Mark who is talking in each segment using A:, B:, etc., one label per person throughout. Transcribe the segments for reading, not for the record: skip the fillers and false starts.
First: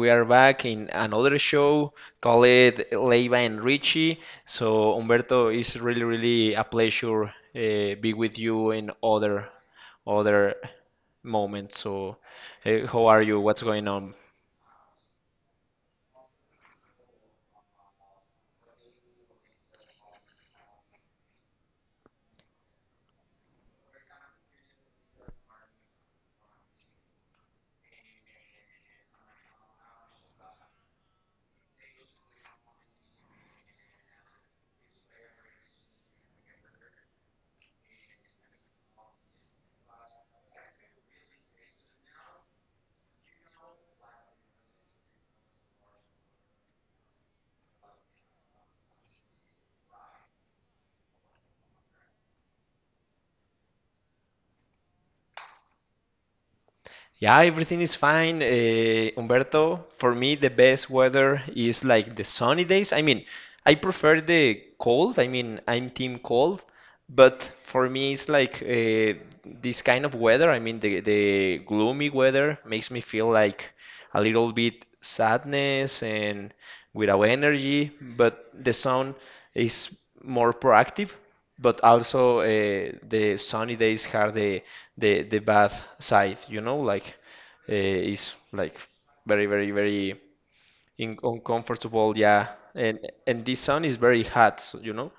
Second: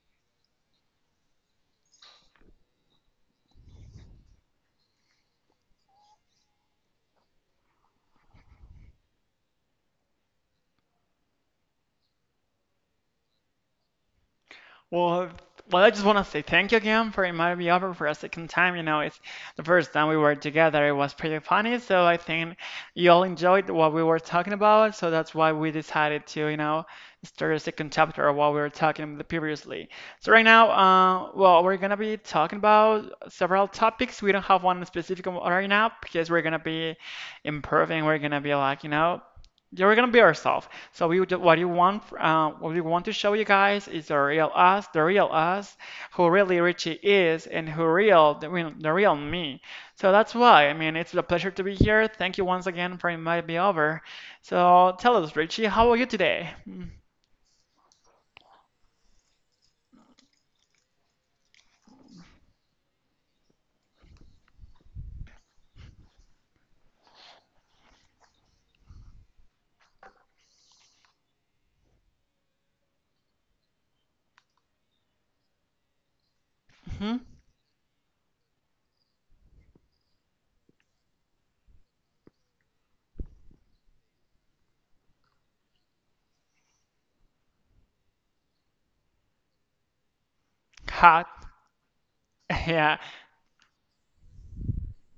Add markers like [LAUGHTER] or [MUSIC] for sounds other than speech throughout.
A: we are back in another show called Leiva and Richie. So Humberto, it's really a pleasure be with you in other moments. So how are you? What's going on?
B: Well, well, I just want to say thank you again for inviting me over for a second time. You know, it's the first time we were together. It was pretty funny, so I think you all enjoyed what we were talking about. So that's why we decided to, you know, start a second chapter of what we were talking about previously. So right now, well, we're gonna be talking about several topics. We don't have one specific one right now because we're gonna be improving. We're gonna be like, you know, yeah, we're gonna be ourselves. So we, what you want, what we want to show you guys is the real us, who really Richie is, and who real, the real, the real me. So that's why. I mean, it's a pleasure to be here. Thank you once again for inviting me over. So tell us, Richie, how are you today?
A: Yeah, everything is fine. Humberto, for me, the best weather is like the sunny days. I mean, I prefer the cold. I mean, I'm team cold, but for me, it's like this kind of weather. I mean, the gloomy weather makes me feel like a little bit sadness and
B: Hmm.
A: without energy, but the sun is more proactive, but also the sunny days have the the bad side, you know, like it's like very in
B: Hot.
A: uncomfortable, yeah.
B: [LAUGHS]
A: And
B: Yeah,
A: and this sun is very hot, so, you know.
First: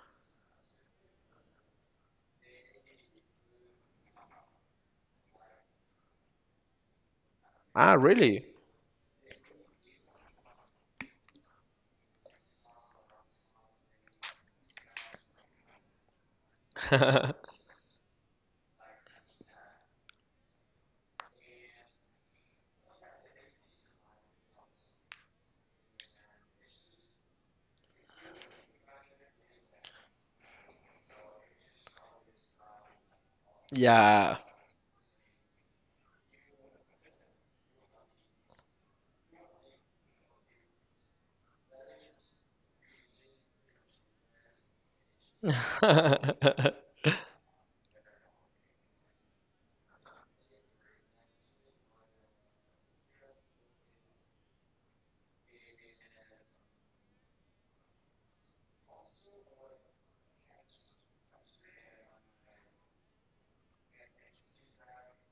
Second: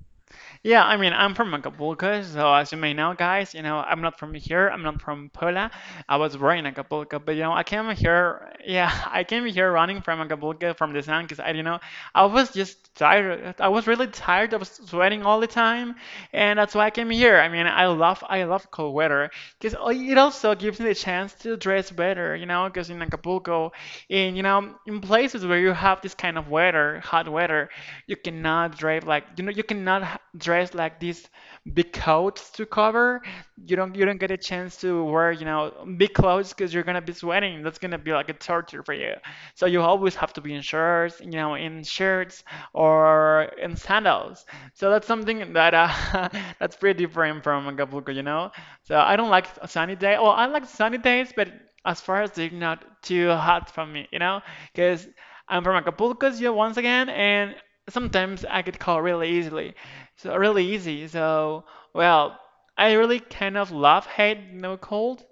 B: yeah. I mean, I'm from Acapulco, so as you may know, guys, you know, I'm not from here. I'm not from Puebla. I was born in Acapulco, but you know, I came
A: Ah, really?
B: here. Yeah, [LAUGHS] I came here running from Acapulco from the sun because I was just tired. I was really tired. I was sweating all the time, and that's why I came here. I
A: [LAUGHS]
B: mean, I love cold weather because it also gives me the chance to dress better. You know, because in Acapulco, in places where you have this kind of weather, hot weather, you cannot drive like, you know, you cannot h- dress like this big coats to cover. You don't get a
A: Yeah.
B: chance to wear, you know, big clothes because you're gonna be sweating. That's gonna be like a torture for you. So you always have to be in shirts, you know, in shirts or in sandals. So that's something that [LAUGHS] that's
A: [LAUGHS]
B: pretty different from Acapulco, you know. So I don't like sunny day. Well, I like sunny days, but as far as they're not too hot from me, you know, because I'm from Acapulco, yeah, once again, and sometimes I get cold really easily. So really easy. So well, I really kind of love hate you know cold.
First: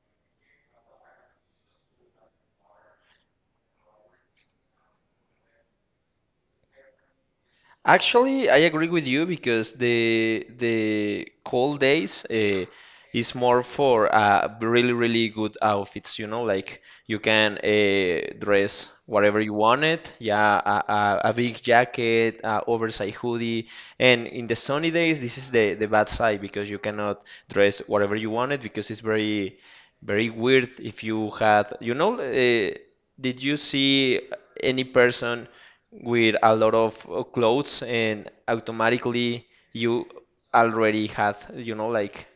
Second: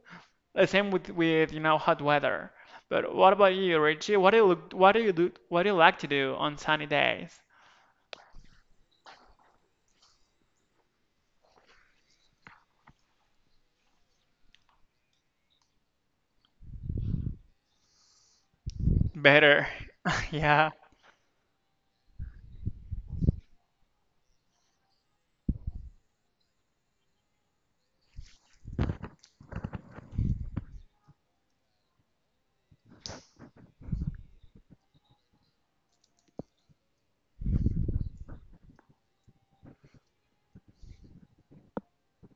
B: The same with you know hot weather. But what about you, Richie? What do you like to do on sunny days?
A: Actually, I agree with you because the cold days is more for really really good outfits. You know, like you can dress whatever you
B: Better.
A: want it.
B: [LAUGHS]
A: Yeah,
B: Yeah.
A: a big jacket, a oversized hoodie, and in the sunny days, this is the bad side because you cannot dress whatever you wanted because it's very weird if you had, you know, did you see any person with a lot of clothes and automatically you already had, you know, like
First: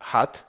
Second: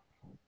A: hat?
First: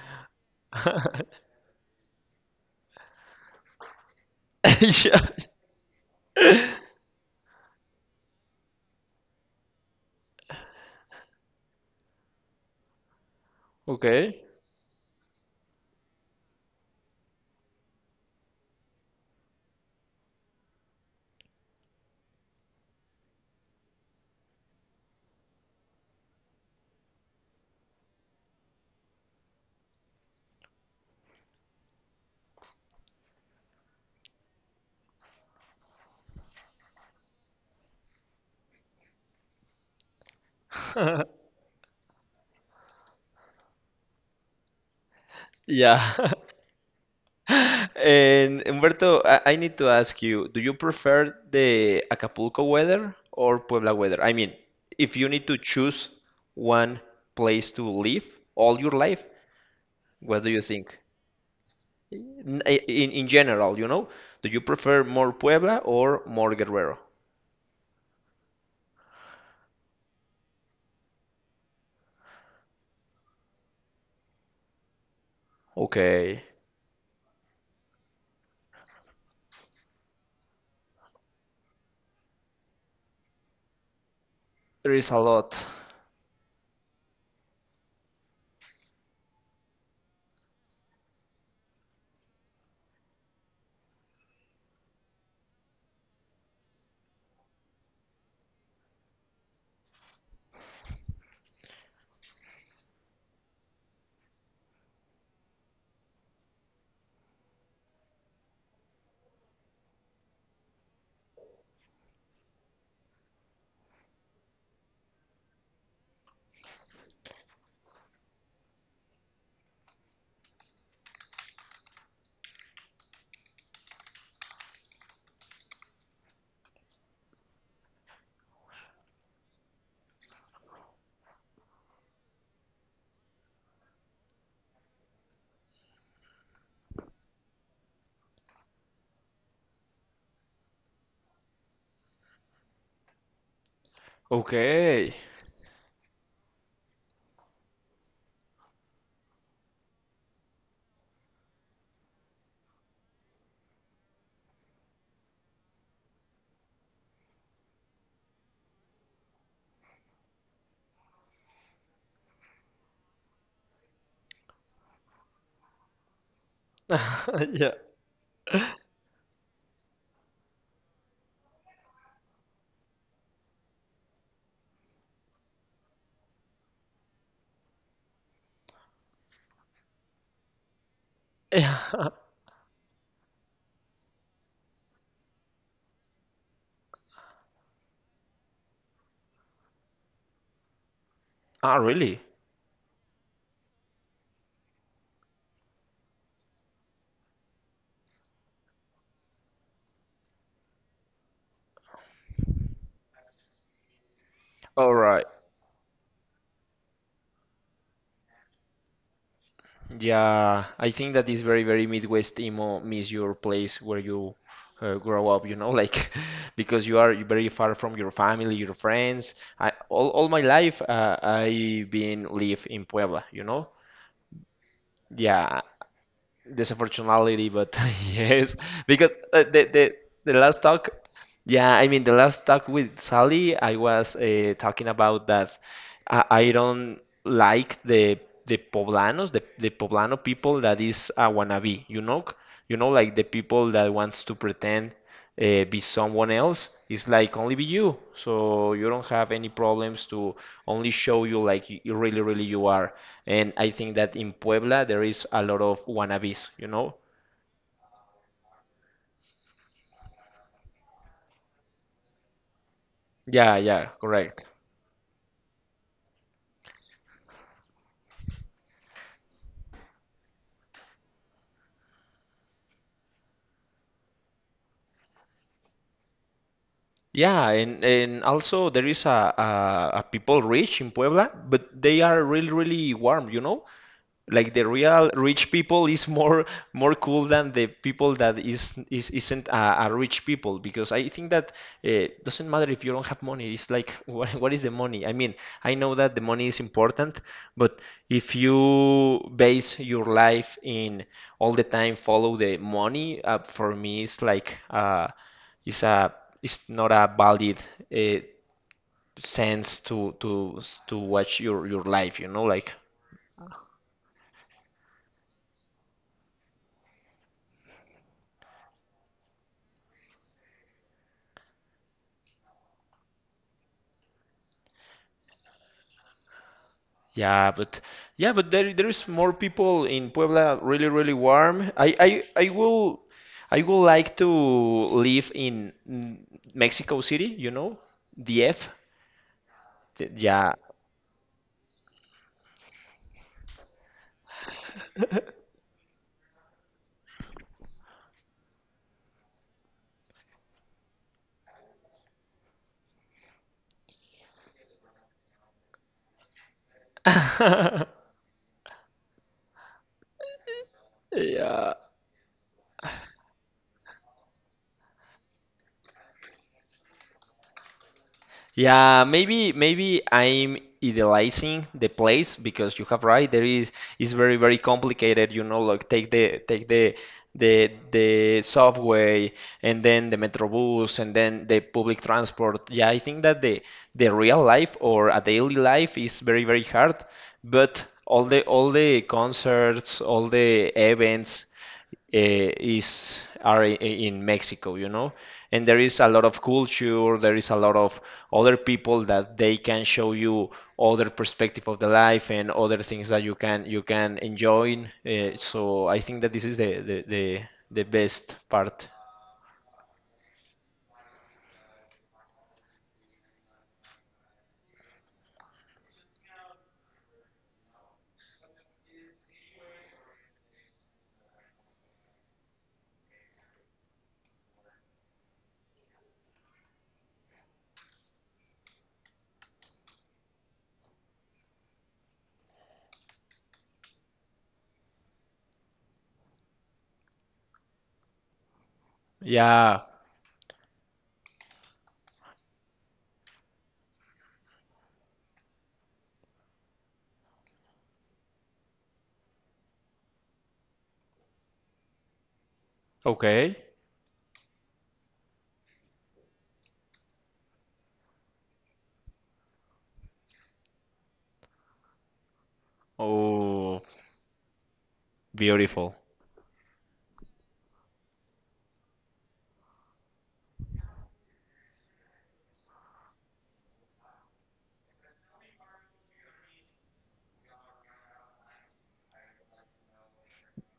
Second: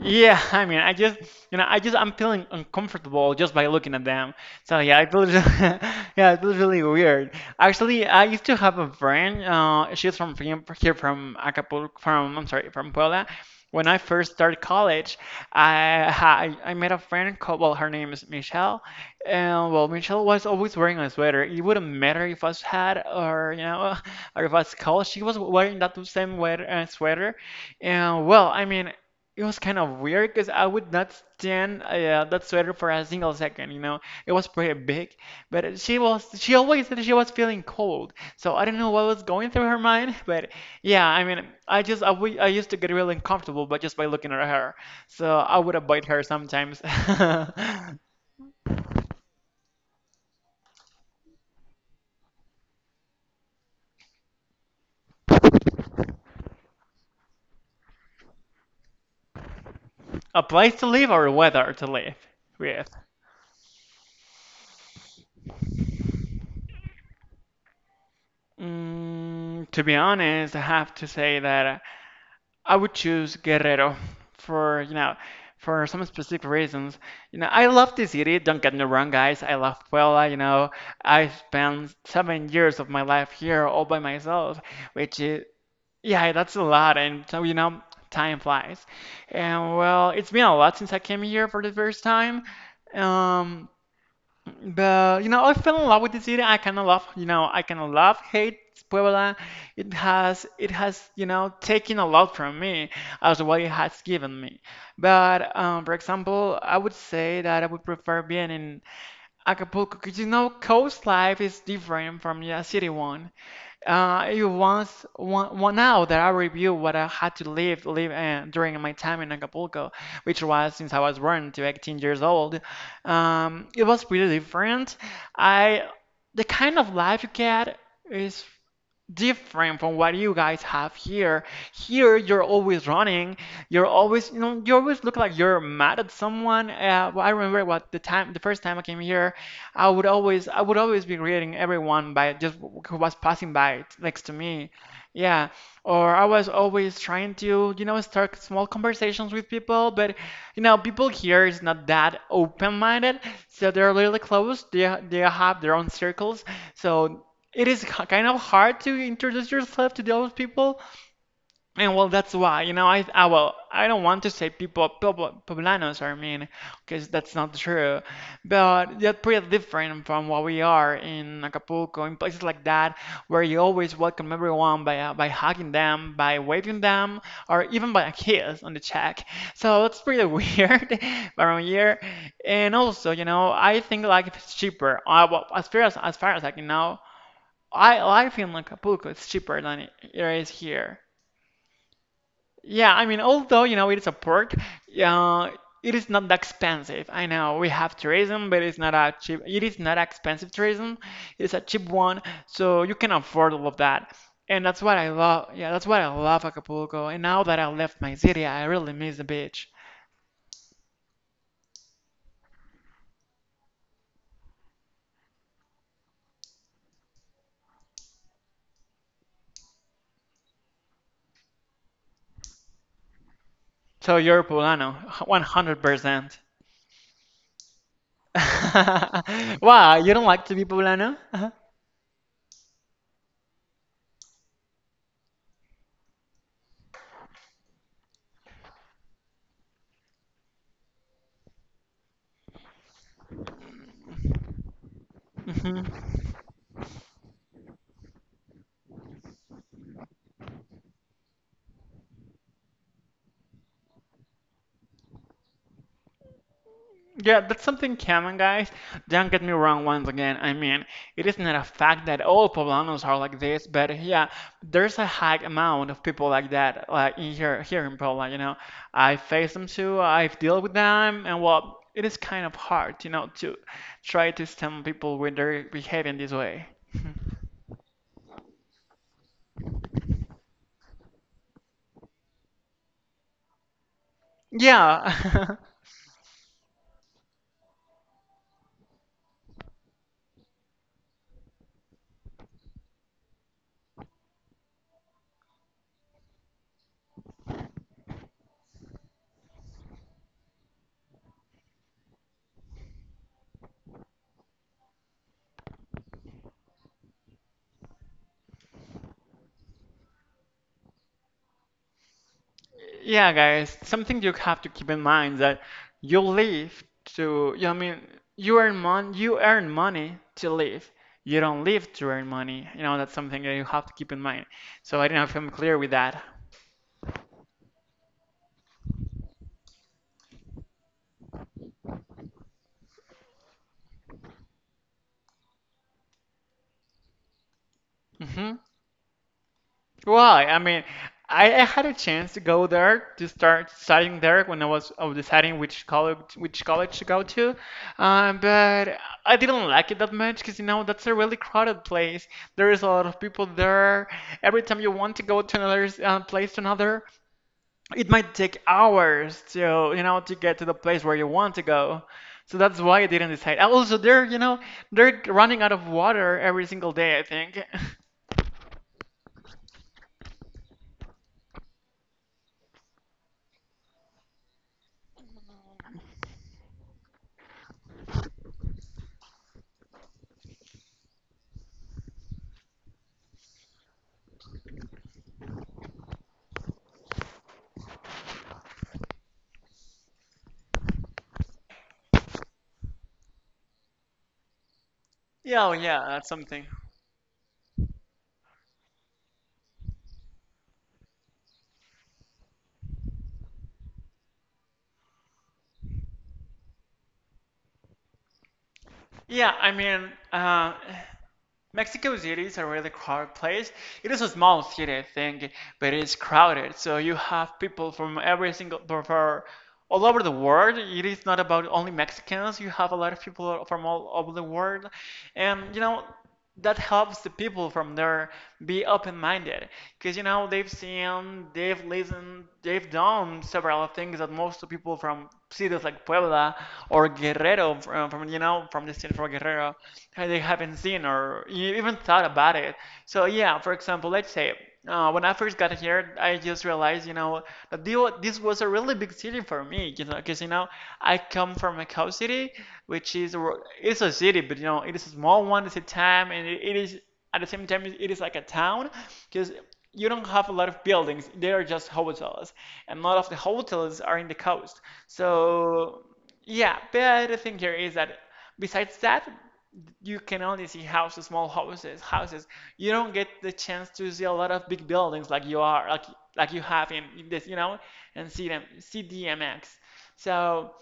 B: Yeah, [LAUGHS] I mean,
A: [LAUGHS]
B: you know, I just, I'm feeling uncomfortable just by looking at them. So yeah, I
A: Yeah.
B: feel, [LAUGHS] yeah, it feels really
A: [LAUGHS]
B: weird. Actually, I used to have a friend. She's from here from Acapulco, from Puebla. When I first
A: Okay.
B: started college, I ha- I made a friend called, well, her name is Michelle, and well, Michelle was always wearing a sweater. It wouldn't matter if I was hot or you know, [LAUGHS] or if I was cold. She was wearing that same sweater, and well, I mean. It was kind of weird because I would not stand that sweater for a single second, you know. It was pretty big, but she always said she was feeling cold. So I don't know what was going through her mind, [LAUGHS] but yeah, I
A: [LAUGHS]
B: mean, I just I, w I used to get really uncomfortable but just by looking at her. So I would
A: Yeah.
B: avoid her
A: [LAUGHS]
B: sometimes. [LAUGHS]
A: And Humberto, I need to ask you, do you prefer the Acapulco weather or Puebla weather? I mean, if you need to choose one place to live all your life,
B: A
A: what do you
B: place to
A: think?
B: live or a weather to live
A: In,
B: with.
A: in, in general, you know, do you prefer more Puebla or more Guerrero?
B: Mm, to be honest, I have to say that I would choose Guerrero for, you know, for some
A: Okay,
B: specific reasons. You know, I love the city, don't get me wrong, guys. I love Puebla, you know. I spent 7 years of my life here all by myself,
A: there is a
B: which is,
A: lot.
B: yeah, that's a lot. And so, you know, time flies. And well, it's been a lot since I came here for the first time. Um, but you know, I fell in love with the city. I kind of love, you know, I kind of love hate Puebla. It has, you know, taken a lot from me as what it has given me. But for example, I would say that I would prefer being in Acapulco because you know, coast life is different from the city one. It was one now that I review what I had to live during my time in Acapulco, which was since I was born to 18 years old. It was pretty different. I the kind of life you get is different from what you guys have here. Here, you're always running. You're always, you know, you always look like you're mad at someone. Well, I remember what the time, the first time I came here, I would always be greeting everyone by just who was passing by next to me.
A: Okay.
B: Yeah, or I was always trying to, you know, start small conversations with people, but you know, people here is not that open-minded, so they're really closed. They have their own circles, so kind of hard to introduce yourself to those people. And well, that's why, you know, I well, I don't want to say people, pobl- poblanos are mean, because that's not
A: [LAUGHS] Yeah.
B: true. But they're pretty different from what we are in Acapulco, in places like that, where you always welcome everyone by hugging them, by waving them, or even by a kiss on the cheek. So it's pretty [LAUGHS] weird around here.
A: [LAUGHS]
B: And also, you know, I think like it's cheaper. Well, as far as I can know, I like Finland. Like Acapulco It's cheaper than it is here.
A: Ah, really?
B: Yeah, I mean, although, you know, it is a port, uh, it is not that expensive. I know we have tourism, but it is not expensive tourism. It's a cheap one, so you can afford all of that. And that's
A: All
B: what I
A: right.
B: love. Yeah, that's what I love Acapulco. And now that I left my city, I really miss the beach.
A: Yeah, I think that is very Midwest emo miss your place where you grow up, you know, like [LAUGHS] because you are very far from your family, your friends. I all my life I been live in Puebla, you know.
B: So you're Poblano,
A: Yeah,
B: 100%.
A: disfortunately, but [LAUGHS] yes, because
B: [LAUGHS]
A: the the
B: Wow, you don't
A: the
B: like to
A: last
B: be
A: talk.
B: Poblano? Uh-huh.
A: Yeah, I mean, the last talk with Sally, I was talking about that I don't like the poblanos, the poblano people that is a wannabe, you know? You know, like the people that wants to pretend be
B: Mhm. [LAUGHS]
A: someone else. It's like only be you. So you don't have any problems to only show you like you really, really you are. And I think that in Puebla there is a lot of wannabes, you know?
B: Yeah, that's something common, guys. Don't get me wrong once again. I mean, it is not a fact that all poblanos are like
A: Yeah,
B: this,
A: yeah,
B: but yeah,
A: correct.
B: there's a high amount of people like that, like in here in Puebla, you know. I face them too, I've dealt with them, and well, it is kind of hard, you know, to try to stem people when they're behaving this way. [LAUGHS]
A: Yeah, and also there is a people rich in Puebla, but they are really really warm, you know? Like the real rich
B: Yeah. [LAUGHS]
A: people is more cool than the people that is, isn't a rich people because I think that it doesn't matter if you don't have money. It's like [LAUGHS] what is the money? I mean, I know that the money is important, but if you base your life in all the time follow the money, for me it's like it's a it's not a valid uh, sense to to watch your life. You know, like
B: Yeah, guys, something you have to keep in mind that you live to, you know, I mean, you earn money to live. You don't live to earn money. You know, that's something that you have to keep in mind. So I don't know if I'm clear with that.
A: yeah, but yeah, but there is more people in Puebla really really warm. I will I will like to live in mm, Mexico City, you know,
B: hmm
A: DF. Th-
B: Well,
A: Yeah.
B: I mean, I had a chance to go there to start studying there when I was deciding which college to go to, but I didn't like it that much because you know that's a really crowded place. There is a lot of people there. Every time you want to go to another place to another, it
A: [LAUGHS]
B: might take hours to you know to get to the place where you want to
A: Yeah.
B: go. So that's why I didn't decide. Also, they're you know they're running out of water every single day, I think. [LAUGHS]
A: Yeah, maybe I'm idealizing the place because you have right. There is very complicated. You know, like take the the subway and then the metrobus and then the public transport. Yeah, I think that the real life or a daily life is very hard. But all the concerts, all the events is are I- in Mexico, you know, and
B: Yeah,
A: there is
B: yeah,
A: a lot
B: that's
A: of
B: something.
A: culture, there is a lot of other people that they can show you other perspective of the life and other things that you can enjoy. So I think that this is the best part.
B: Yeah, I mean, Mexico City is a really crowded place. It is a small city, I think, but it is crowded. So you have people from every single, from for all over the world. It is not about only Mexicans. You have a lot of people from all over the world, and you know that helps the people from there be open-minded because you know they've seen, they've listened, they've done several things that most people from cities like Puebla or Guerrero, from you know, from the state for Guerrero,
A: Yeah.
B: they haven't seen or even thought about it. So yeah, for example, let's say when I first got here, I just realized, you know, that this was a really big city for me, you know, because you know, I come from Macau City, which is
A: Okay.
B: it's a city, but you know, it is a small one. It's a town, and it is at the same time it is like a town because you don't have a lot of buildings. They are just hotels, and a lot of the
A: Oh,
B: hotels are in the coast,
A: beautiful.
B: so yeah. But the thing here is that besides that, you can only see houses, small houses. You don't get the chance to see a lot of big buildings like you are, like you have in this, you know, and see them, see DMX. So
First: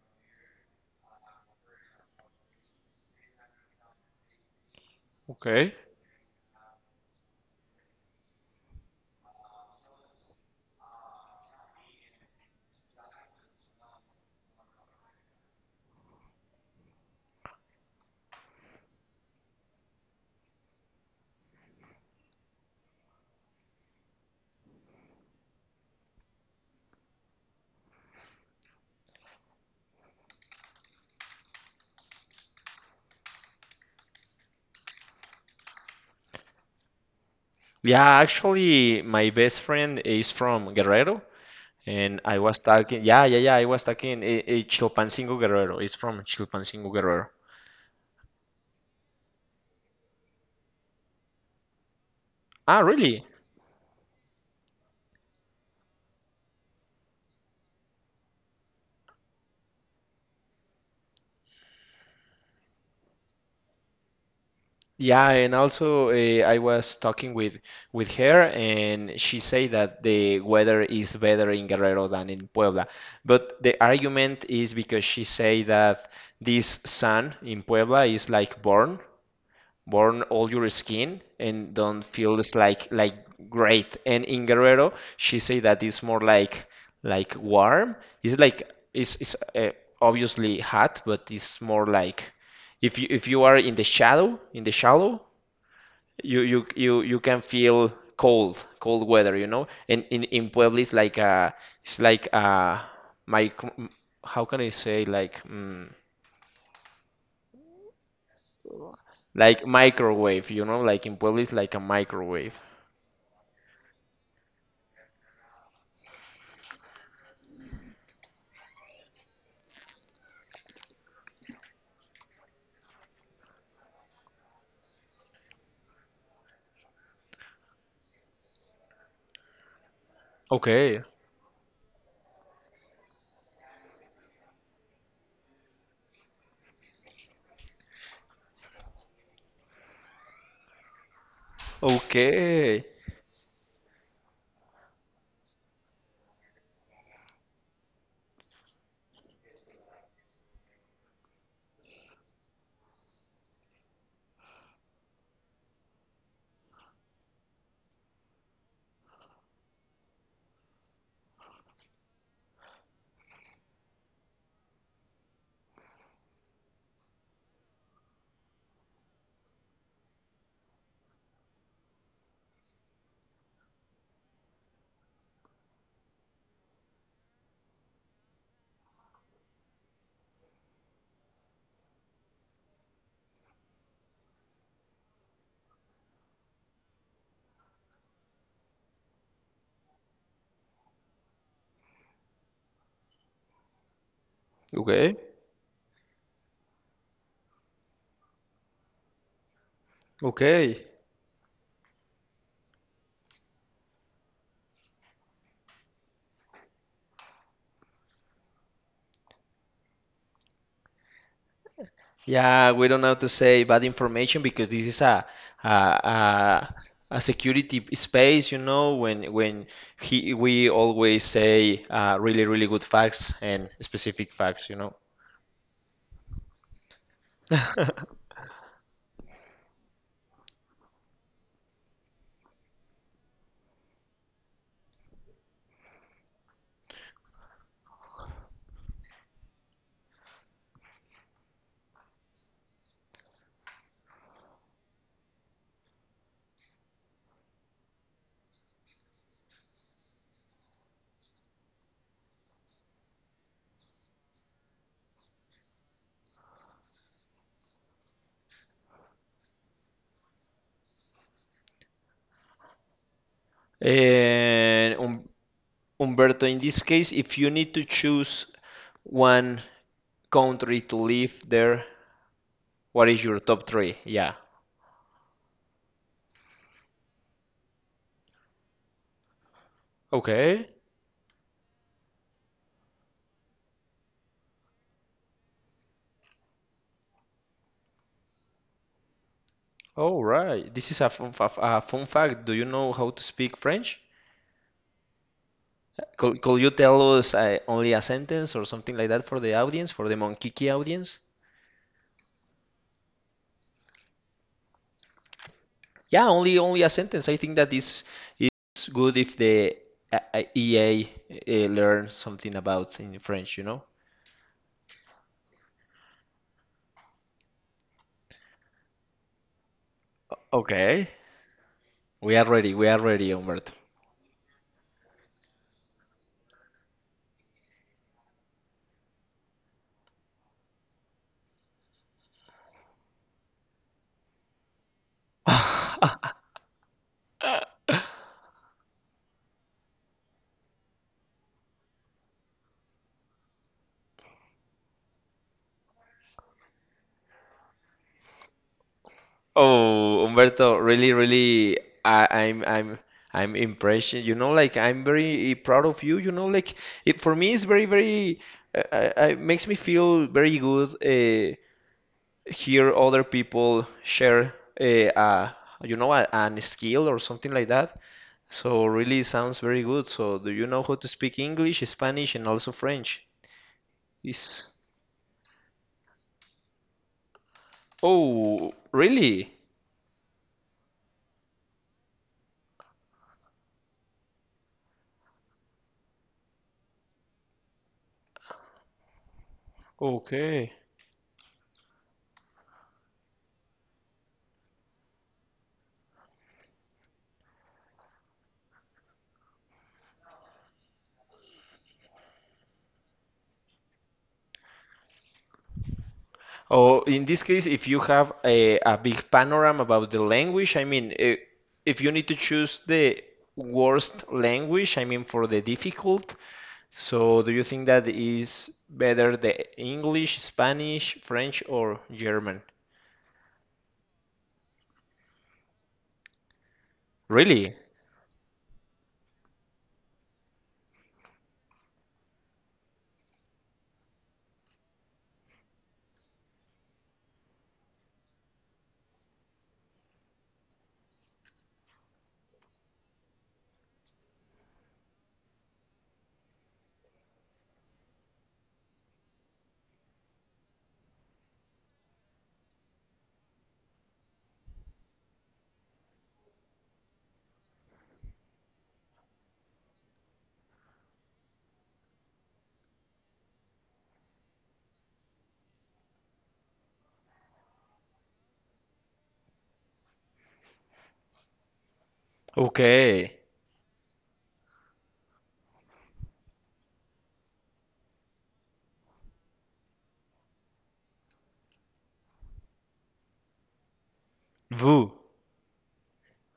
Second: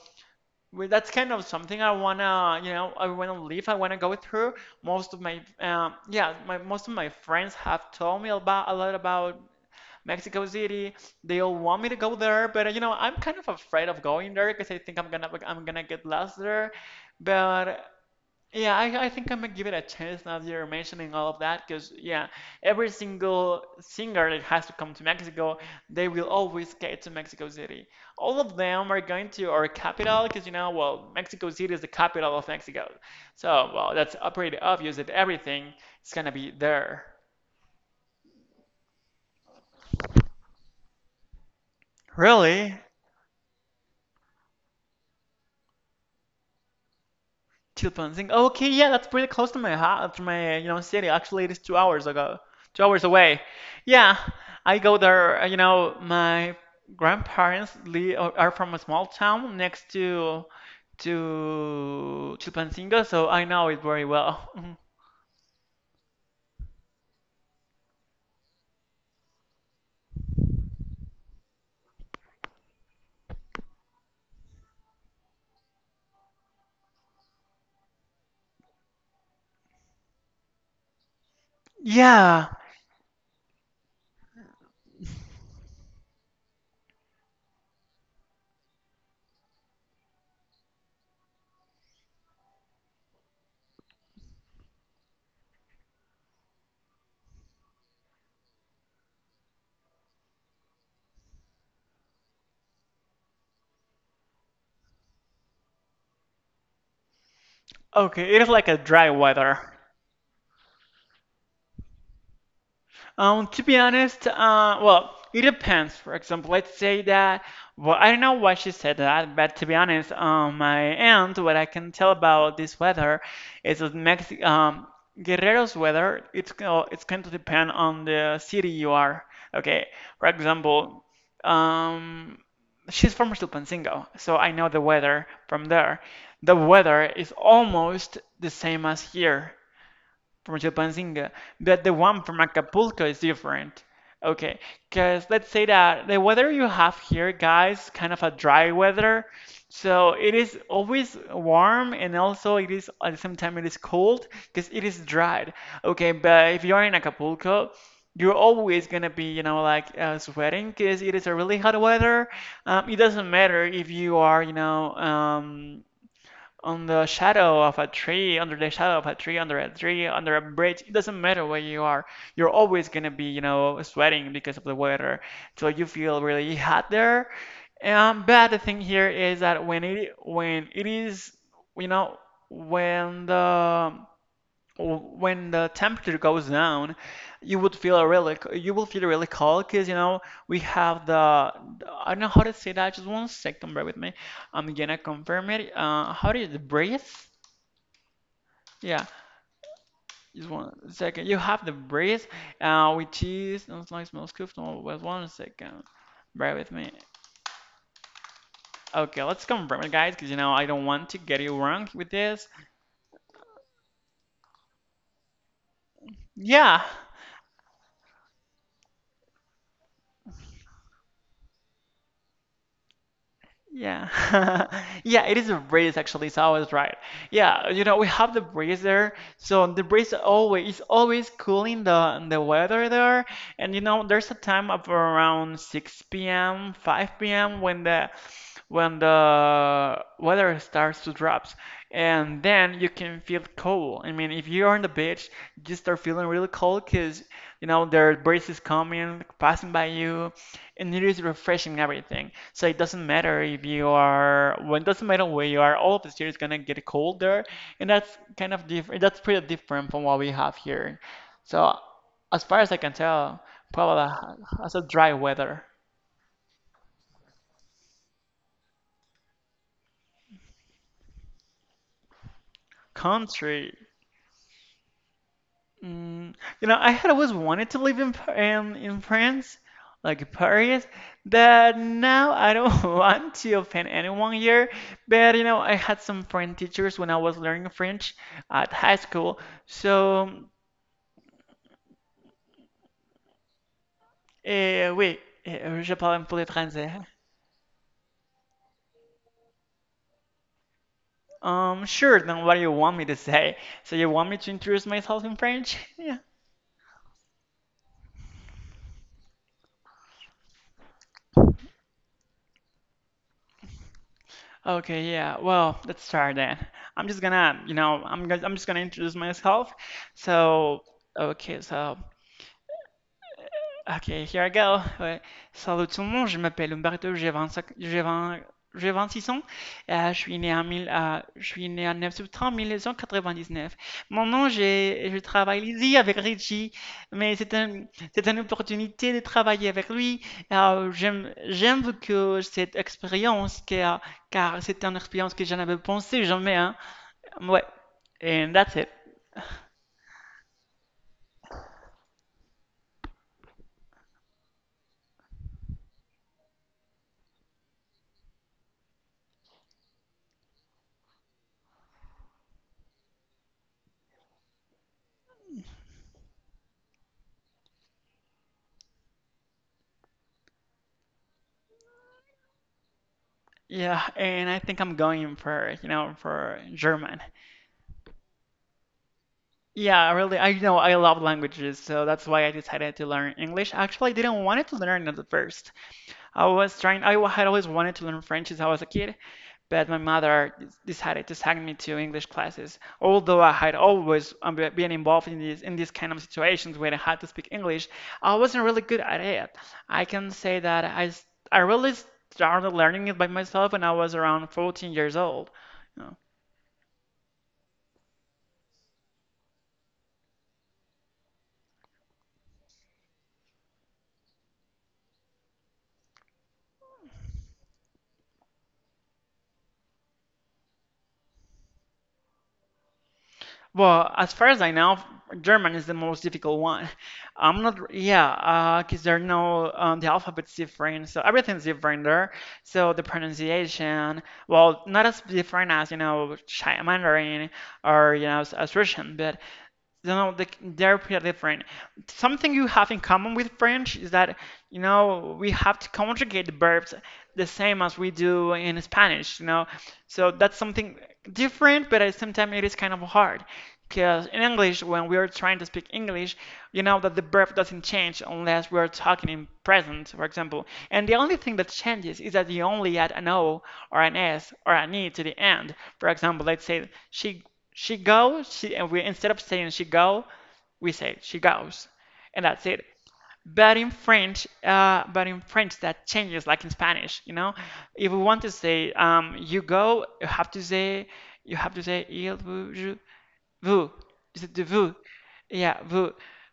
B: well, that's kind of something I wanna live. I wanna go through.
A: Okay.
B: Most of my friends have told me about a lot about Mexico City. They all want me to go there, but you know, I'm kind of afraid of going there because I think I'm gonna get lost there. But yeah, I think I'm gonna give it a chance now that you're mentioning all of that, because yeah, every single singer that has to come to Mexico, they will always get to Mexico City. All of them are going to our capital, because you know, well, Mexico City is the capital of Mexico. So, well, that's pretty obvious that everything is gonna be there.
A: Yeah, actually, my best friend is from Guerrero, and I was
B: Really?
A: talking, yeah, yeah, yeah, I was talking a Chilpancingo Guerrero. It's from Chilpancingo Guerrero.
B: Chilpanzingo. Okay, yeah, that's pretty close to my house, to my city. Actually, it is
A: Ah,
B: 2 hours
A: really?
B: away. Yeah, I go there. My grandparents are from a small town next to Chilpancingo, so I know it very well. [LAUGHS] Mhm.
A: Yeah, and also I was talking with her, and she said that the weather is better in Guerrero than in Puebla. But the argument is because she say that this sun in Puebla is like born. Burn all your skin and don't feel
B: Yeah.
A: this like great. And in Guerrero, she say that it's more like warm. It's like it's obviously hot, but it's more like if you are in the shadow, in the shallow, you can feel cold, cold weather, you know. And in Puebla, it's like a micro. How can I say like mm,
B: Okay, it is like a dry weather.
A: like microwave, you know? Like in Puebla, it's like a microwave.
B: To be honest, well, it depends. For example, let's say that, well, I don't know why she said that, but to be honest, on my end, what I can tell about this weather is that Mexico, Guerrero's weather, it's going to depend on the city you are. Okay, for
A: Okay.
B: example, um, she's from Chilpancingo, so I know the weather from there. The weather is almost the same as here from Chilpancingo, but the one from
A: Okay.
B: Acapulco is different. Okay, because let's say that the weather you have here, guys, kind of a dry weather. So it is always warm, and also it is, at the same time it is cold because it is dried. Okay, but if you're in Acapulco, you're always gonna be, you know, like sweating because it is a really hot weather. It doesn't matter if you are, you know, on the shadow of a tree, under the shadow of a tree, under a tree, under a bridge. It doesn't matter where you are. You're always gonna be, you know, sweating because of the weather. So you feel really hot there. But the thing here is that when it is, you know, when the when the temperature goes down, you would feel really, you will feel really cold because you know we have the, I don't know how to say that. Just one second, bear with me. I'm gonna
A: Okay.
B: confirm it. How do you the breeze? Yeah, just one
A: Okay.
B: second. You have the breeze, which is no smells comfortable. Wait one second, bear with me. Okay, let's confirm it, guys, because you know I don't want to get you wrong with this.
A: Yeah, we don't have to say bad information because this is a a,
B: Yeah.
A: a security space, you know, when he we always say really really good facts and
B: Yeah.
A: specific facts, you know.
B: [LAUGHS] Yeah, it is a breeze actually, so I was right. Yeah, you know, we
A: [LAUGHS]
B: have the breeze there, so the breeze always is always cooling the weather there. And you know, there's a time of around 6 p.m., 5 p.m. when the weather starts to drop, and then you can feel cold. I mean, if you're on the beach, you start feeling really cold because you know the breeze is coming, passing by you, and it is refreshing everything. So it doesn't matter if you are, well, it doesn't matter where you are. All of the year is gonna get colder, and that's kind of different. That's pretty different from what we have here. So as far as I can tell, Puebla has a
A: And
B: dry weather.
A: Umberto, in this case, if you need to choose one country to live there, what is your top
B: Country.
A: three? Yeah.
B: Mm, you know, I had always wanted to live in in France, like
A: Okay.
B: Paris, but now I don't [LAUGHS] want to offend anyone here. But you know, I had some French teachers when I was learning French at high school,
A: All
B: so
A: right. This is a fun, fa- a fun fact. Do you know how to speak French?
B: oui, je parle un peu le
A: Could you
B: français.
A: tell us only a sentence or something like that for the audience, for the Monkiki audience?
B: Sure. Then what do you want me to say? So you want me to introduce myself in French? [LAUGHS] Yeah.
A: Yeah, only only a sentence. I think that is good if the EA learn something about in French, you know?
B: Okay, yeah. Well, let's start then. I'm just gonna, you know, I'm gonna, I'm just gonna introduce myself. So,
A: Okay.
B: okay, so.
A: We are ready. We are ready, Humberto.
B: Ok, here I go. Ouais. Salut tout le monde, je m'appelle Umberto, j'ai 25, j'ai 20, j'ai 26 ans. Je suis né en 9 septembre 1999. Mon nom, j'ai, je travaille ici avec Richie, mais c'est
A: [LAUGHS]
B: un, c'est une opportunité de travailler avec lui. J'aime que cette expérience, car, car c'est une expérience que je n'avais pensé jamais. Hein. Ouais, and that's it.
A: Oh, Umberto, really, really, I'm impressed. You know, like I'm very proud of you. You know, like it for me, it's very it makes me feel very good. Hear other people share, uh, uh, you know, a, an skill or something like that. So really, sounds very good. So, do you know how to speak English, Spanish, and also French?
B: Yeah, and I
A: Is
B: think I'm going for German.
A: oh, really?
B: Yeah, I know I love languages, so that's why I decided to learn English. Actually, I didn't want to learn it at first. I was trying, I wa- had always wanted to learn French since I was a kid, but my mother
A: Okay.
B: decided to send me to English classes. Although I had always been involved in these kind of situations where I had to speak English, I wasn't really good at it. I can say that I really started learning it by myself when I was around 14 years old.
A: Or in this case, if you have a big panorama about the language, I mean, if you need to choose the worst language, I mean, for the difficult, so do you think that is better the English, Spanish, French, or German?
B: Well, as far as I know, German is the most difficult one. I'm
A: Really?
B: not, yeah, because there are no, the alphabet's different, so everything's different there. So the pronunciation, well, not as different as, you know, Mandarin or, you know, as Russian, but, you know, they're pretty different. Something you have in common with French is that, you know, we have to conjugate the verbs the same as we do in Spanish, you know. So that's something different, but at the same time it is kind of hard because in English, when we are trying to speak English, you know that the verb doesn't change unless we are talking in present, for example. And the only thing that changes is that you only add an O or an S or an E to the end. For example, let's say she goes, and we, instead of saying she go, we say she goes, and that's it.
A: Okay.
B: But in French, but in French that changes like in Spanish, you know. If we want to say you go, you have to say, il vous je vous, is it vous?
A: Vous,
B: Yeah, vous,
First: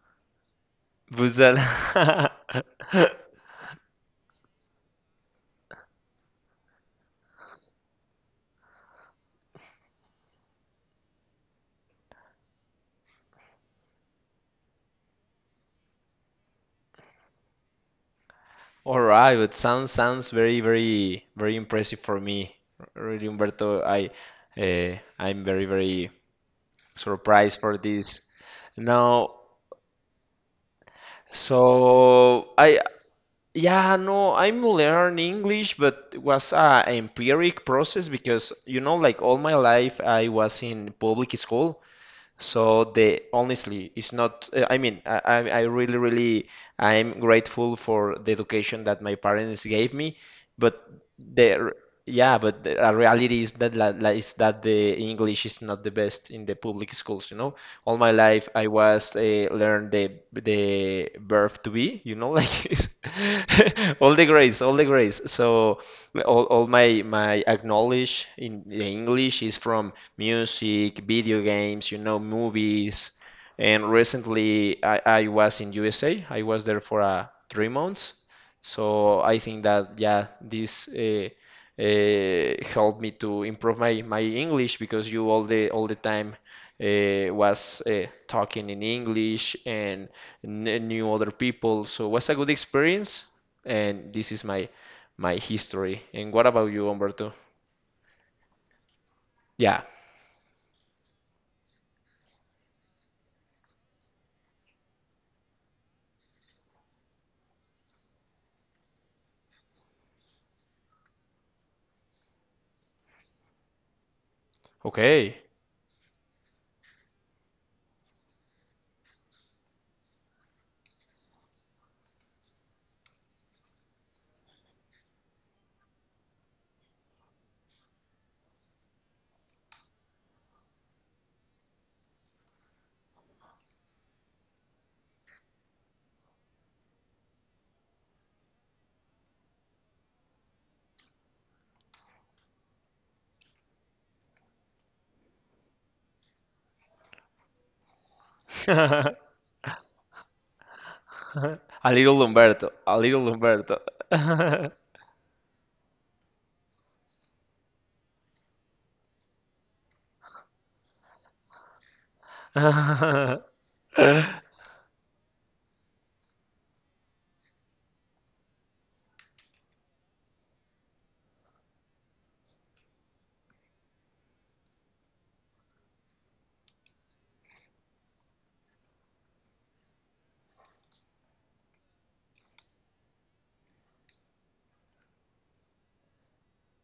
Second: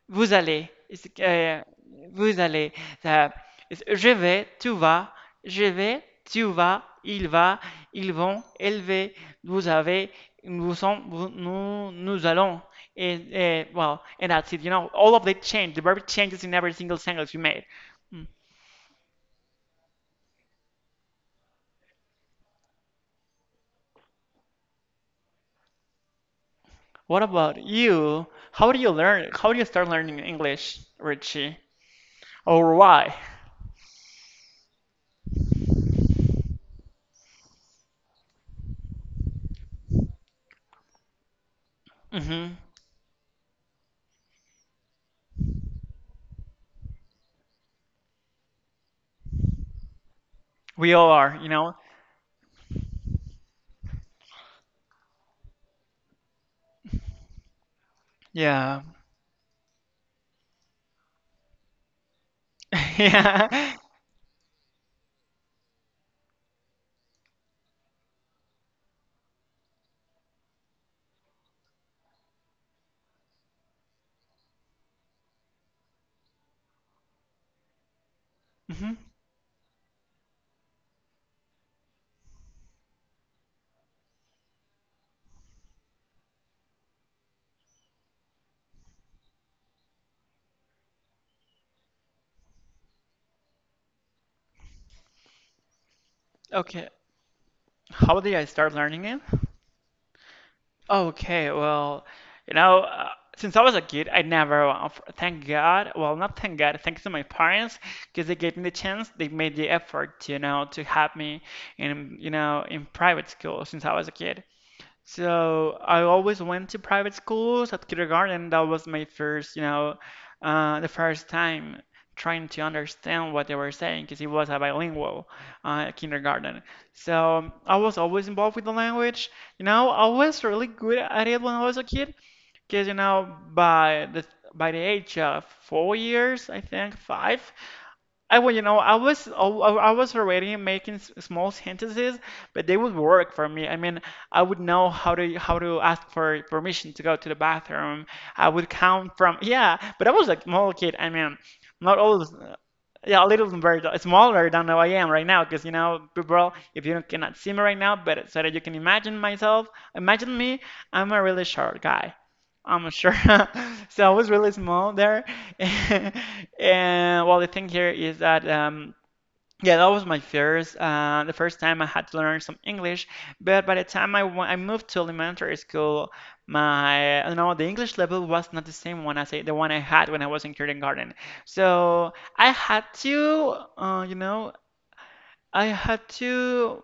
B: vous allez. Is it,
A: vous allez.
B: vous allez.
A: [LAUGHS]
B: Ça- is- je vais, tu vas, je vais, tu vas, il va, ils vont, elle va, vous avez, nous sommes, nous allons. And, well, and that's it. You know, all of that change. The verb changes in every single sentence you made.
A: All right, but sounds very impressive for me. Really, Humberto, I'm very
B: What
A: surprise
B: about
A: for this.
B: you? How do you learn?
A: Now.
B: How do you start learning English, Richie?
A: So
B: Or
A: I
B: why?
A: yeah no I'm learning English, but it was a empiric process because you know like all my life I was in public school,
B: Hmm.
A: so the honestly, it's not. I mean, I really, really, I'm grateful for the education that my parents gave me. But
B: We all are, you
A: the
B: know?
A: r- yeah, but the reality is that is that the English is not the best in the public schools. You know, all my life I
B: Yeah.
A: was learned the verb to be. You know, [LAUGHS] like it's
B: [LAUGHS] Yeah.
A: [LAUGHS] all the grades, all the grades. So all my my acknowledge in the English is from music, video games, you know, movies. And recently, I was in USA. I was there for 3 months.
B: Hmm.
A: So I think that yeah, this helped me to improve my, my English because you all the time was talking in English and kn- knew other people. So was a good experience. And this is my my history. And what about
B: Okay.
A: you, Umberto?
B: How did I start learning it?
A: Yeah.
B: Okay, well, you know, since I was a kid, I never, f- thank God, well, not thank God, thanks to my parents, because they gave me the chance, they made the effort, you know, to have me in private school since I was a kid.
A: Okay.
B: So I always went to private schools at kindergarten. That was my first, you know, the first time trying to understand what they were saying because it was a bilingual kindergarten. So I was always involved with the language. You know, I was really good at it when I was a kid because, you know, by the age of 4 years, I think five, I well, you know, I was already making small sentences, but they would work for me. I mean, I would know how to ask for permission to go to the bathroom. I would count
A: [LAUGHS]
B: from Yeah, but I was a small kid. I mean,
A: [LAUGHS] A
B: not
A: little
B: always.
A: Humberto. A
B: Yeah,
A: little
B: a little,
A: Humberto.
B: very smaller than how I am right now, because you know, people, if you cannot see me right now, but so that you can imagine myself, imagine me, I'm a really short guy. I'm not sure. [LAUGHS]
A: [LAUGHS]
B: So I was really small there. [LAUGHS] And well, the thing here is that yeah, that was my first the first time I had to learn some English, but by the time I moved to elementary school, my you know, the English level was not the same one the one I had when I was in kindergarten. So I had to I had to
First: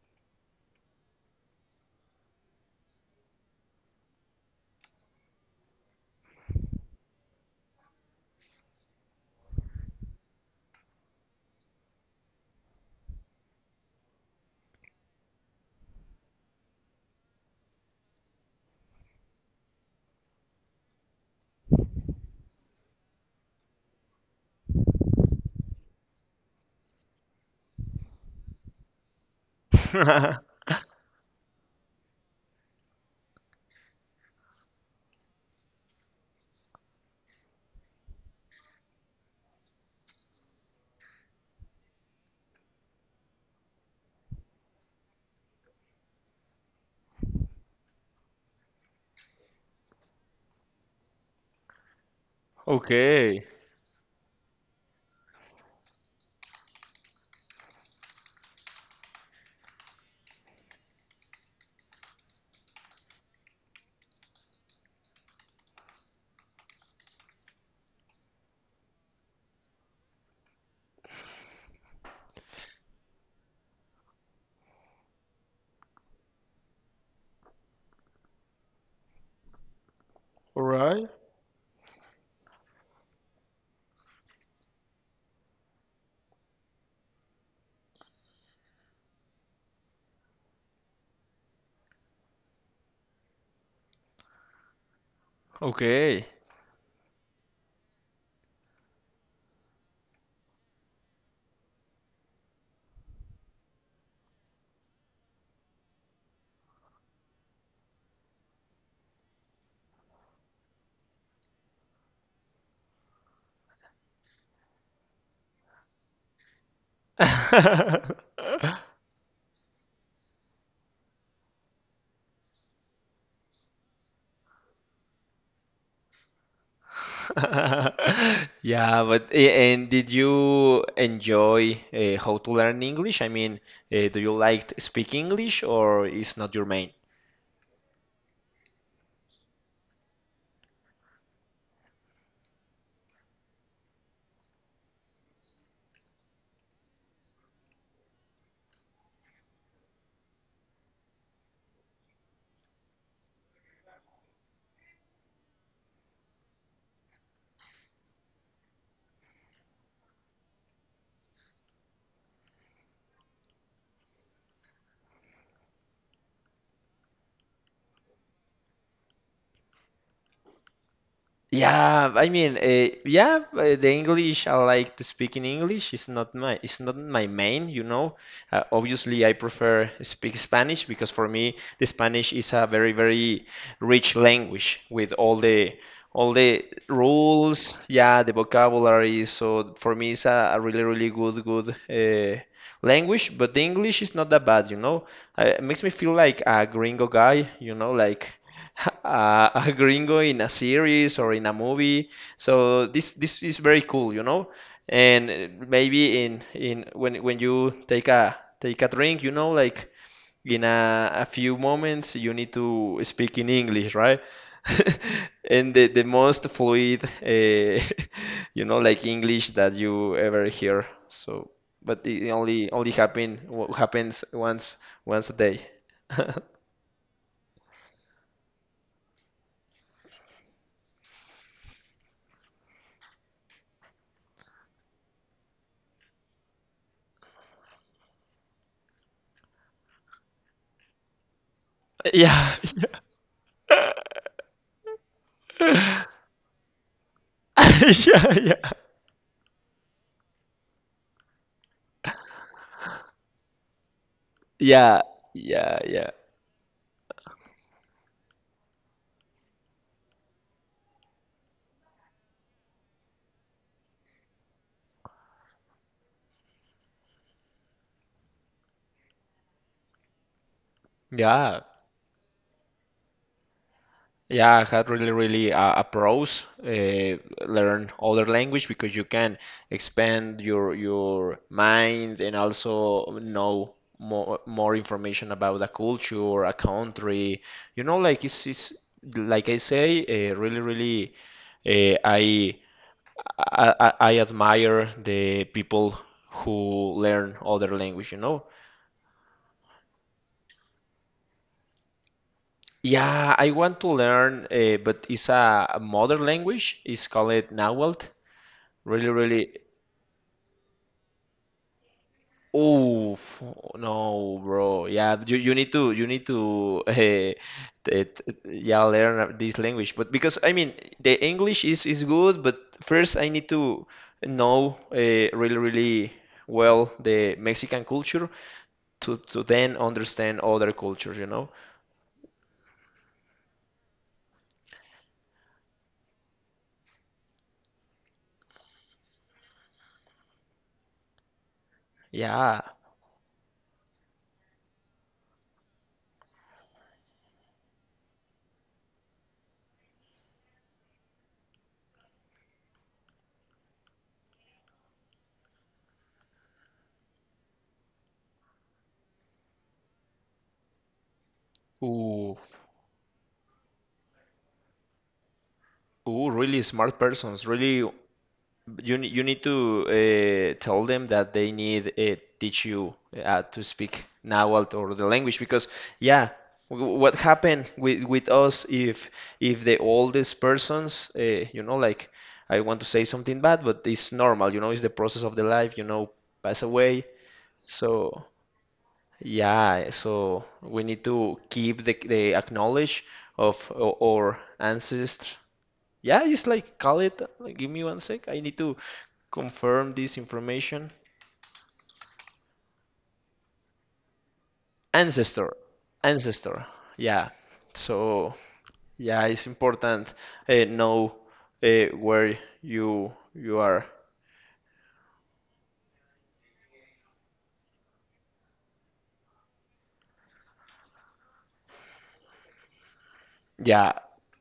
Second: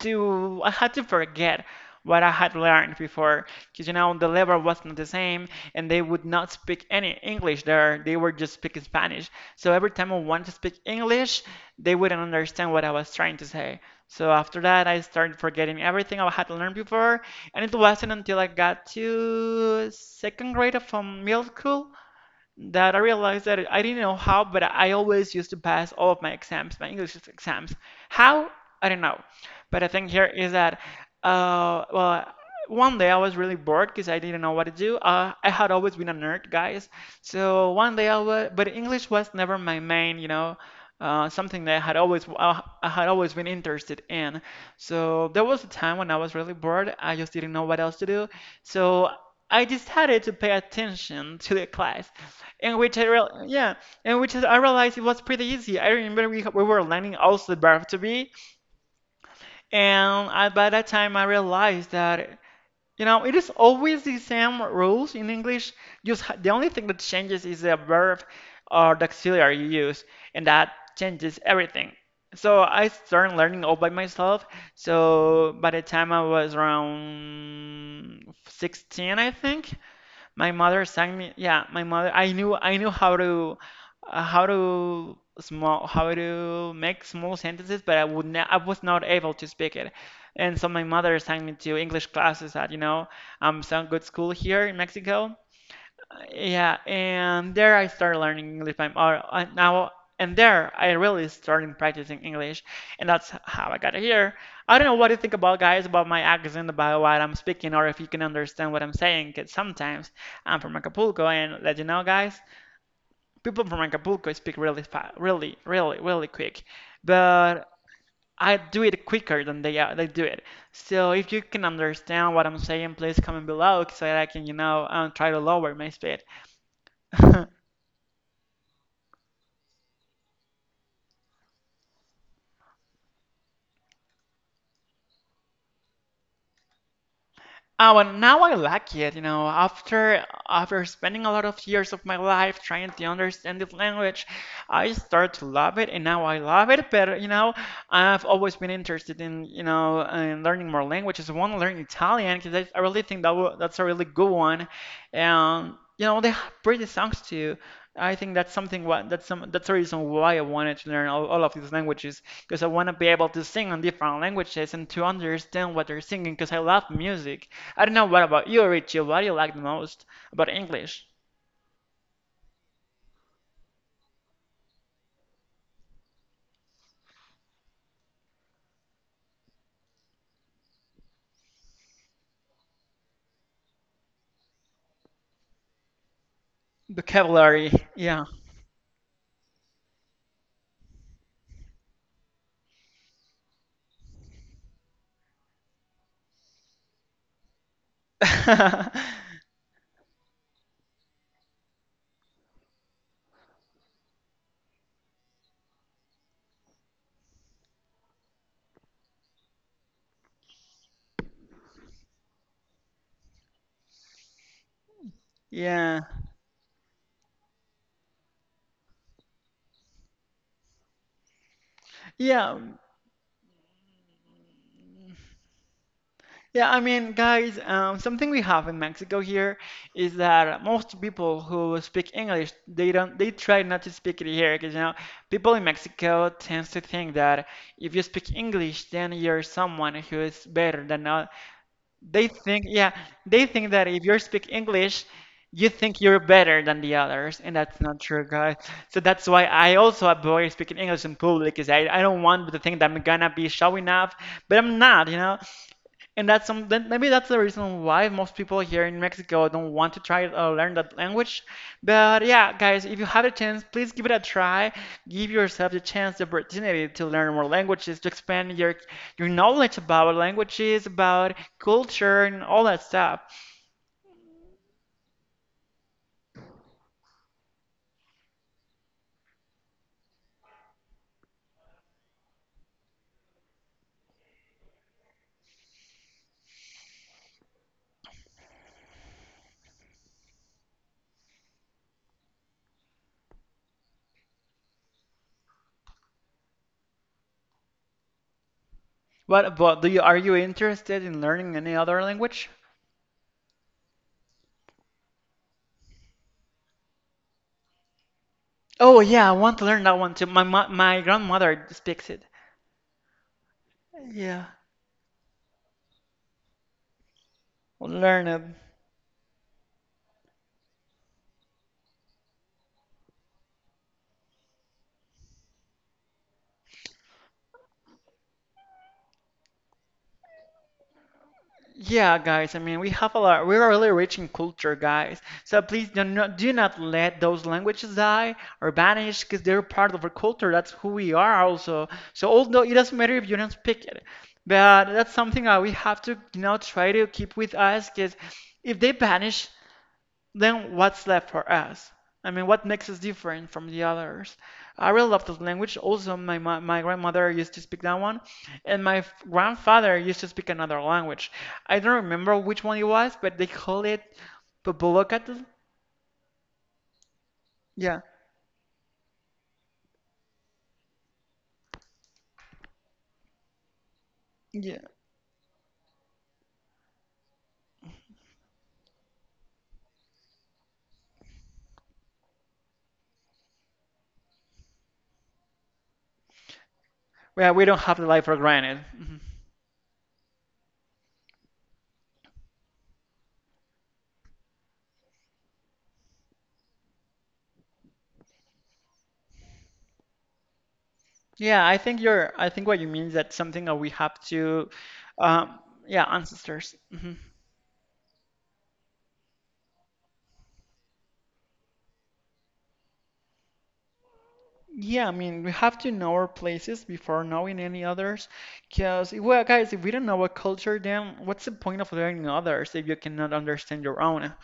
B: I had to forget what I had learned before because you know the level was not the same, and they would not speak any English there. They were just speaking Spanish, so every time I wanted to speak English they wouldn't understand what I was trying to say. So after that I started forgetting everything I had learned before, and it wasn't until I got to second grade of middle school that I realized that I didn't know how, but I always used to pass all of my exams, my English exams. How? I don't know. But the thing here is that, well, one day I was really bored because I didn't know what to do. I had always been a nerd, guys. So one day I was, but English was never my main, you know, something that I had always been interested in. So there was a time when I was really bored. I just didn't know what else to do. So I decided to pay attention [LAUGHS] to the class. And which I real
A: Okay.
B: yeah, and which I realized it was pretty easy. I remember we were learning also the verb to be, and by that time I realized that you know it is always the same rules in English. The only thing that changes is the verb or the auxiliary you use, and that changes everything. So I started learning all by myself. So by the time I was around 16, I think, my
A: All
B: mother
A: right.
B: sang me. Yeah, my mother. I knew how to small how to make small sentences, but I was not able to speak it. And so my mother sang me to English classes at some good school here in Mexico.
A: Okay.
B: Yeah, and there I started learning English. I'm now and there I really started practicing English, and that's how I got here. I don't know what you think about, guys, about my accent, about what I'm speaking, or if you can understand what I'm saying. 'Cause sometimes, I'm from Acapulco, and let you know, guys, people from Acapulco speak really fast, really, really, really quick, but I
A: [LAUGHS]
B: do it quicker than they do it. So if you can understand what I'm saying, please comment below so that I can, you know, try to lower my speed. [LAUGHS]
A: Yeah, but a- and did you enjoy how to learn English? I mean, do you like speak English or is not your main?
B: Oh, and now I like it, you know, after spending a lot of years of my life trying to understand this language, I start to love it, and now I love it. But you know, I've always been interested in, you know, in learning more languages. I want to learn Italian because I really think that w that's a really good one, and you know, they have pretty songs too. I think that's something what that's the reason why I wanted to learn all of these languages because I want to be able to sing on different languages and to understand what they're singing because I love music. I don't know what about you, Richie. What do you like the most about English?
A: Yeah, I mean, yeah, the English I like to speak in English. It's not my main, you know. Obviously, I prefer speak Spanish because for me the Spanish is a very rich language with all the
B: Vocabulary,
A: rules,
B: yeah.
A: yeah, the vocabulary. So for me, it's a really really good good language. But the English is not that bad, you know. It makes me feel like a gringo guy, you know, like [LAUGHS]
B: [LAUGHS]
A: a gringo in a series or in a movie. So this is very cool, you know. And maybe in when you take a take a drink, you know, like in a few moments you need to speak in English, right? [LAUGHS] And
B: Yeah.
A: the most fluid, [LAUGHS] you know, like English that you ever hear. So, but it
B: Yeah,
A: only only happen happens once once a day. [LAUGHS]
B: Yeah, I mean, guys, something we have in Mexico here is that most people who speak English, they try not to speak it here, because you know, people in Mexico tends to think that if you speak English, then you're someone who is better than not. They
A: Yeah.
B: think, yeah,
A: [LAUGHS]
B: they think that if you speak English, you think
A: yeah.
B: you're better than the others, and that's not
A: [LAUGHS]
B: true,
A: Yeah,
B: guys.
A: yeah,
B: So that's why I also avoid speaking English in public, because I don't want to think that I'm gonna be showing off, but I'm
A: yeah,
B: not, you know.
A: yeah, yeah,
B: Then maybe that's the reason why most people here in Mexico don't want to try to learn that language. But yeah, guys, if you have a chance, please give it a try. Give yourself the chance, the opportunity to learn more languages, to expand your knowledge about languages, about
A: yeah.
B: culture, and all that stuff.
A: Yeah, I had really, really a pros learn other language because you can expand your mind and also know more more information about a culture, a country. You know, like it's like I say, really, really, uh, I, I admire the people who learn other language. You know,
B: What but do you, are you interested in learning any other language?
A: yeah, I want to learn, but it's a mother language. It's called Nahuatl.
B: Oh
A: Really,
B: yeah, I want
A: really.
B: to learn that one too. My grandmother speaks it.
A: Oh no,
B: Yeah,
A: bro. Yeah, you need to [LAUGHS] t-
B: learn it.
A: yeah learn this language. But because I mean, the English is good, but first I need to know really, really well the Mexican culture to then understand other cultures. You know?
B: Yeah, guys. I mean, we have a lot. We're really rich in culture, guys. So please do not let those languages die or vanish because they're part of our culture. That's who we are also. So although
A: Yeah.
B: it doesn't matter if you don't speak it, but that's something that we have to, you know, try to keep with us because if they vanish, then what's left for us? I mean, what makes us different from the others? I really love this language. Also, my grandmother used to speak that one, and my grandfather used to speak another language. I don't remember
A: Ooh.
B: which one it was, but they call it Popolocatal.
A: Ooh, really smart persons, really.
B: Yeah,
A: You ne- you need to tell them that they need teach you to speak Nahuatl
B: yeah.
A: or the language because yeah, w what happened with us if the oldest persons you know like I want to say something bad but it's normal you know it's the process of the life you know pass away
B: Well, we don't
A: so
B: have the life for granted. Mhm.
A: yeah so we need to keep the acknowledge of o- our ancestors yeah, just like call it. Like, give me one sec. I need to confirm this information.
B: I think what you mean is that something that we have to,
A: Ancestor,
B: um, yeah,
A: ancestor.
B: ancestors. Mhm.
A: Yeah. So yeah, it's important know where you are.
B: Yeah, I mean, we have to know our places before knowing any others. Because, well, guys, if we don't know a culture, then what's the point of learning others if you cannot understand your
A: Yeah.
B: own?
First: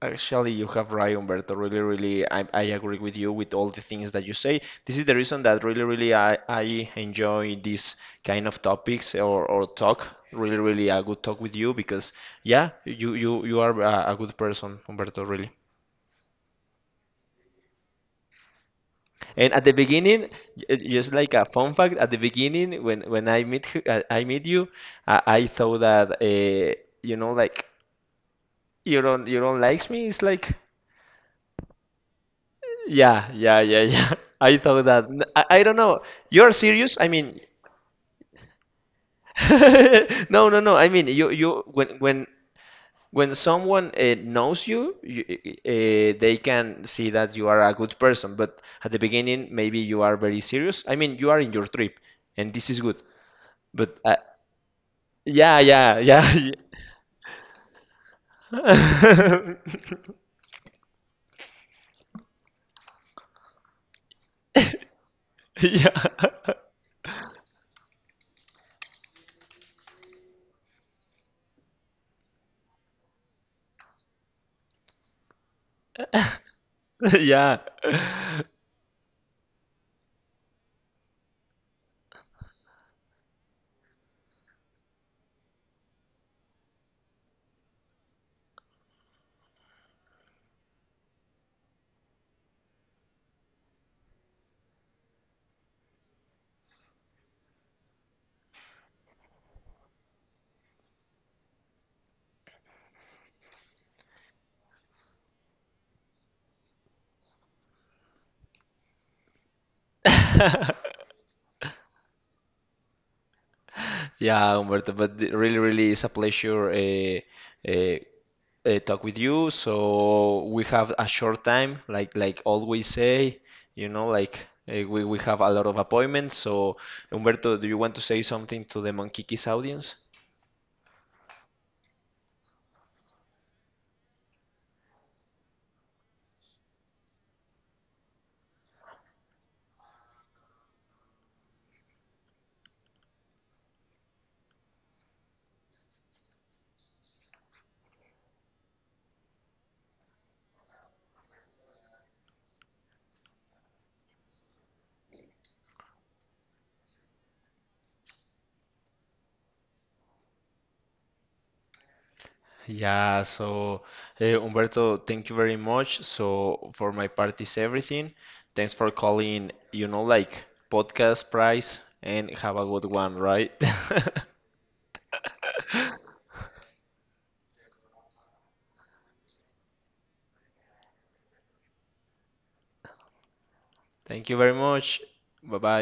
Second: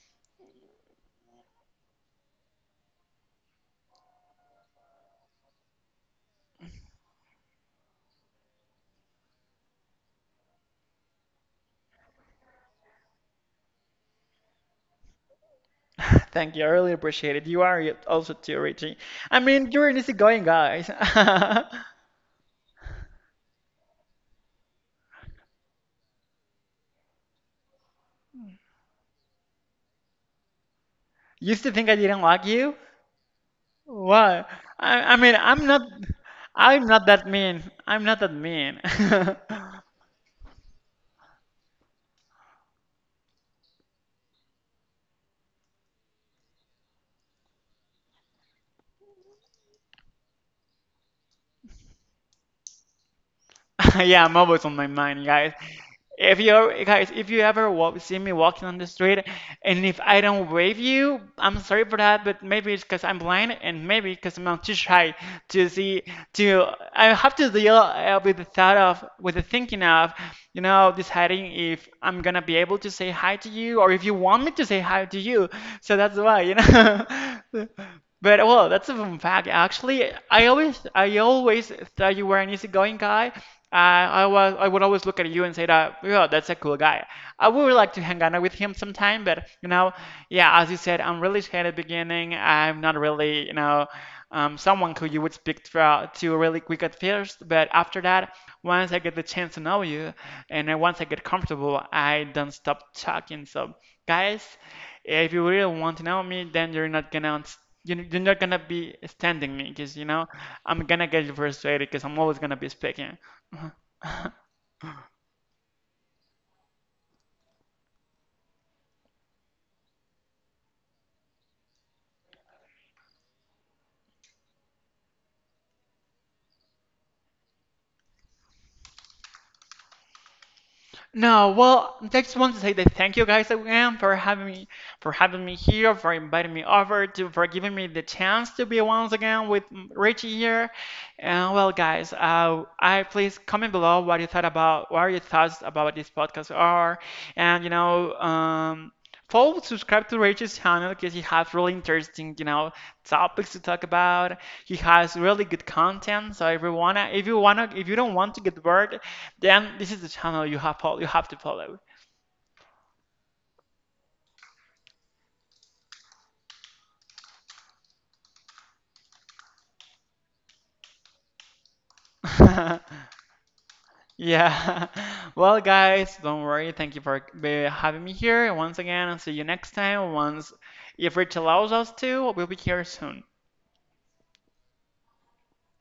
A: Actually, you have right, Humberto. Really, really, I agree with you with all the things that you say. This is the reason that really, really, I enjoy these kind of topics or talk. Really, really, a good talk with you because, yeah, you are a good person, Humberto. Really.
B: [LAUGHS] Thank you, I really appreciate it. You are also too, Richie. I
A: And at
B: mean,
A: the
B: you're an
A: beginning,
B: easygoing guy.
A: j- just like a fun fact, at the beginning, when I meet her, I meet you, I thought that you know, like you don't likes me. It's like
B: [LAUGHS] Used to think I didn't like you?
A: yeah. [LAUGHS]
B: Why?
A: I thought that.
B: I
A: N-
B: mean,
A: I don't know. You're
B: I'm
A: serious?
B: not
A: I
B: that
A: mean,
B: mean. I'm not that mean. [LAUGHS]
A: [LAUGHS] no. I mean, when, when someone knows you, you they can see that you are a good person. But at the beginning, maybe you are very serious. I mean, you are in your trip, and this is good.
B: [LAUGHS]
A: But
B: yeah, I'm always on my mind, guys.
A: yeah, yeah, yeah.
B: If you ever see me walking on the street, and if
A: [LAUGHS]
B: I don't wave you, I'm sorry for that, but maybe it's because I'm blind, and maybe because I'm too shy to
A: Yeah.
B: see. To I have to deal with with the thinking of, you know, deciding if I'm gonna be able to say hi to you, or if you want me to say hi to you. So that's why, you
A: [LAUGHS] Yeah.
B: know. [LAUGHS] But well, that's a fun fact. Actually, I always thought you were an easygoing guy. I would always look at you and say that, yeah, that's a cool guy. I would like to hang out with him sometime, but you know, yeah, as you said, I'm really shy at the beginning. I'm not really, you know, someone who you would speak to, really quick at first, but after that, once I get the chance to know you, and then once I get comfortable, I don't stop talking. So guys, if you really want to know me, then you're not gonna be standing me because you know I'm gonna
A: [LAUGHS]
B: get you frustrated because I'm always gonna be speaking.
A: Yeah, Humberto, but it really, really it's a pleasure uh, talk with you. So we have a short time, like always say, you know, like we have a lot of appointments. So Humberto, do you want to say something to the Monkiki's audience?
B: No, well, I just want to say that thank you guys again for having me, for inviting me over, to for giving me the chance to be once again with Richie here. And well, guys, I please comment below what your thoughts about this podcast are, and you know, follow, subscribe to Rachel's channel because he has really interesting, you know, topics to talk about. He has really good content. So if you don't want to get bored, then this is the channel you have to follow.
A: Yeah, so Humberto, thank you very much. So for my part is everything. Thanks for calling, you know, like podcast price and have a good one,
B: [LAUGHS]
A: right?
B: yeah. Well, guys,
A: [LAUGHS]
B: don't worry. Thank you for having me here once again. And see you next time. Once if Rachel allows us to, we'll be here soon.
A: Thank you very much. Bye bye.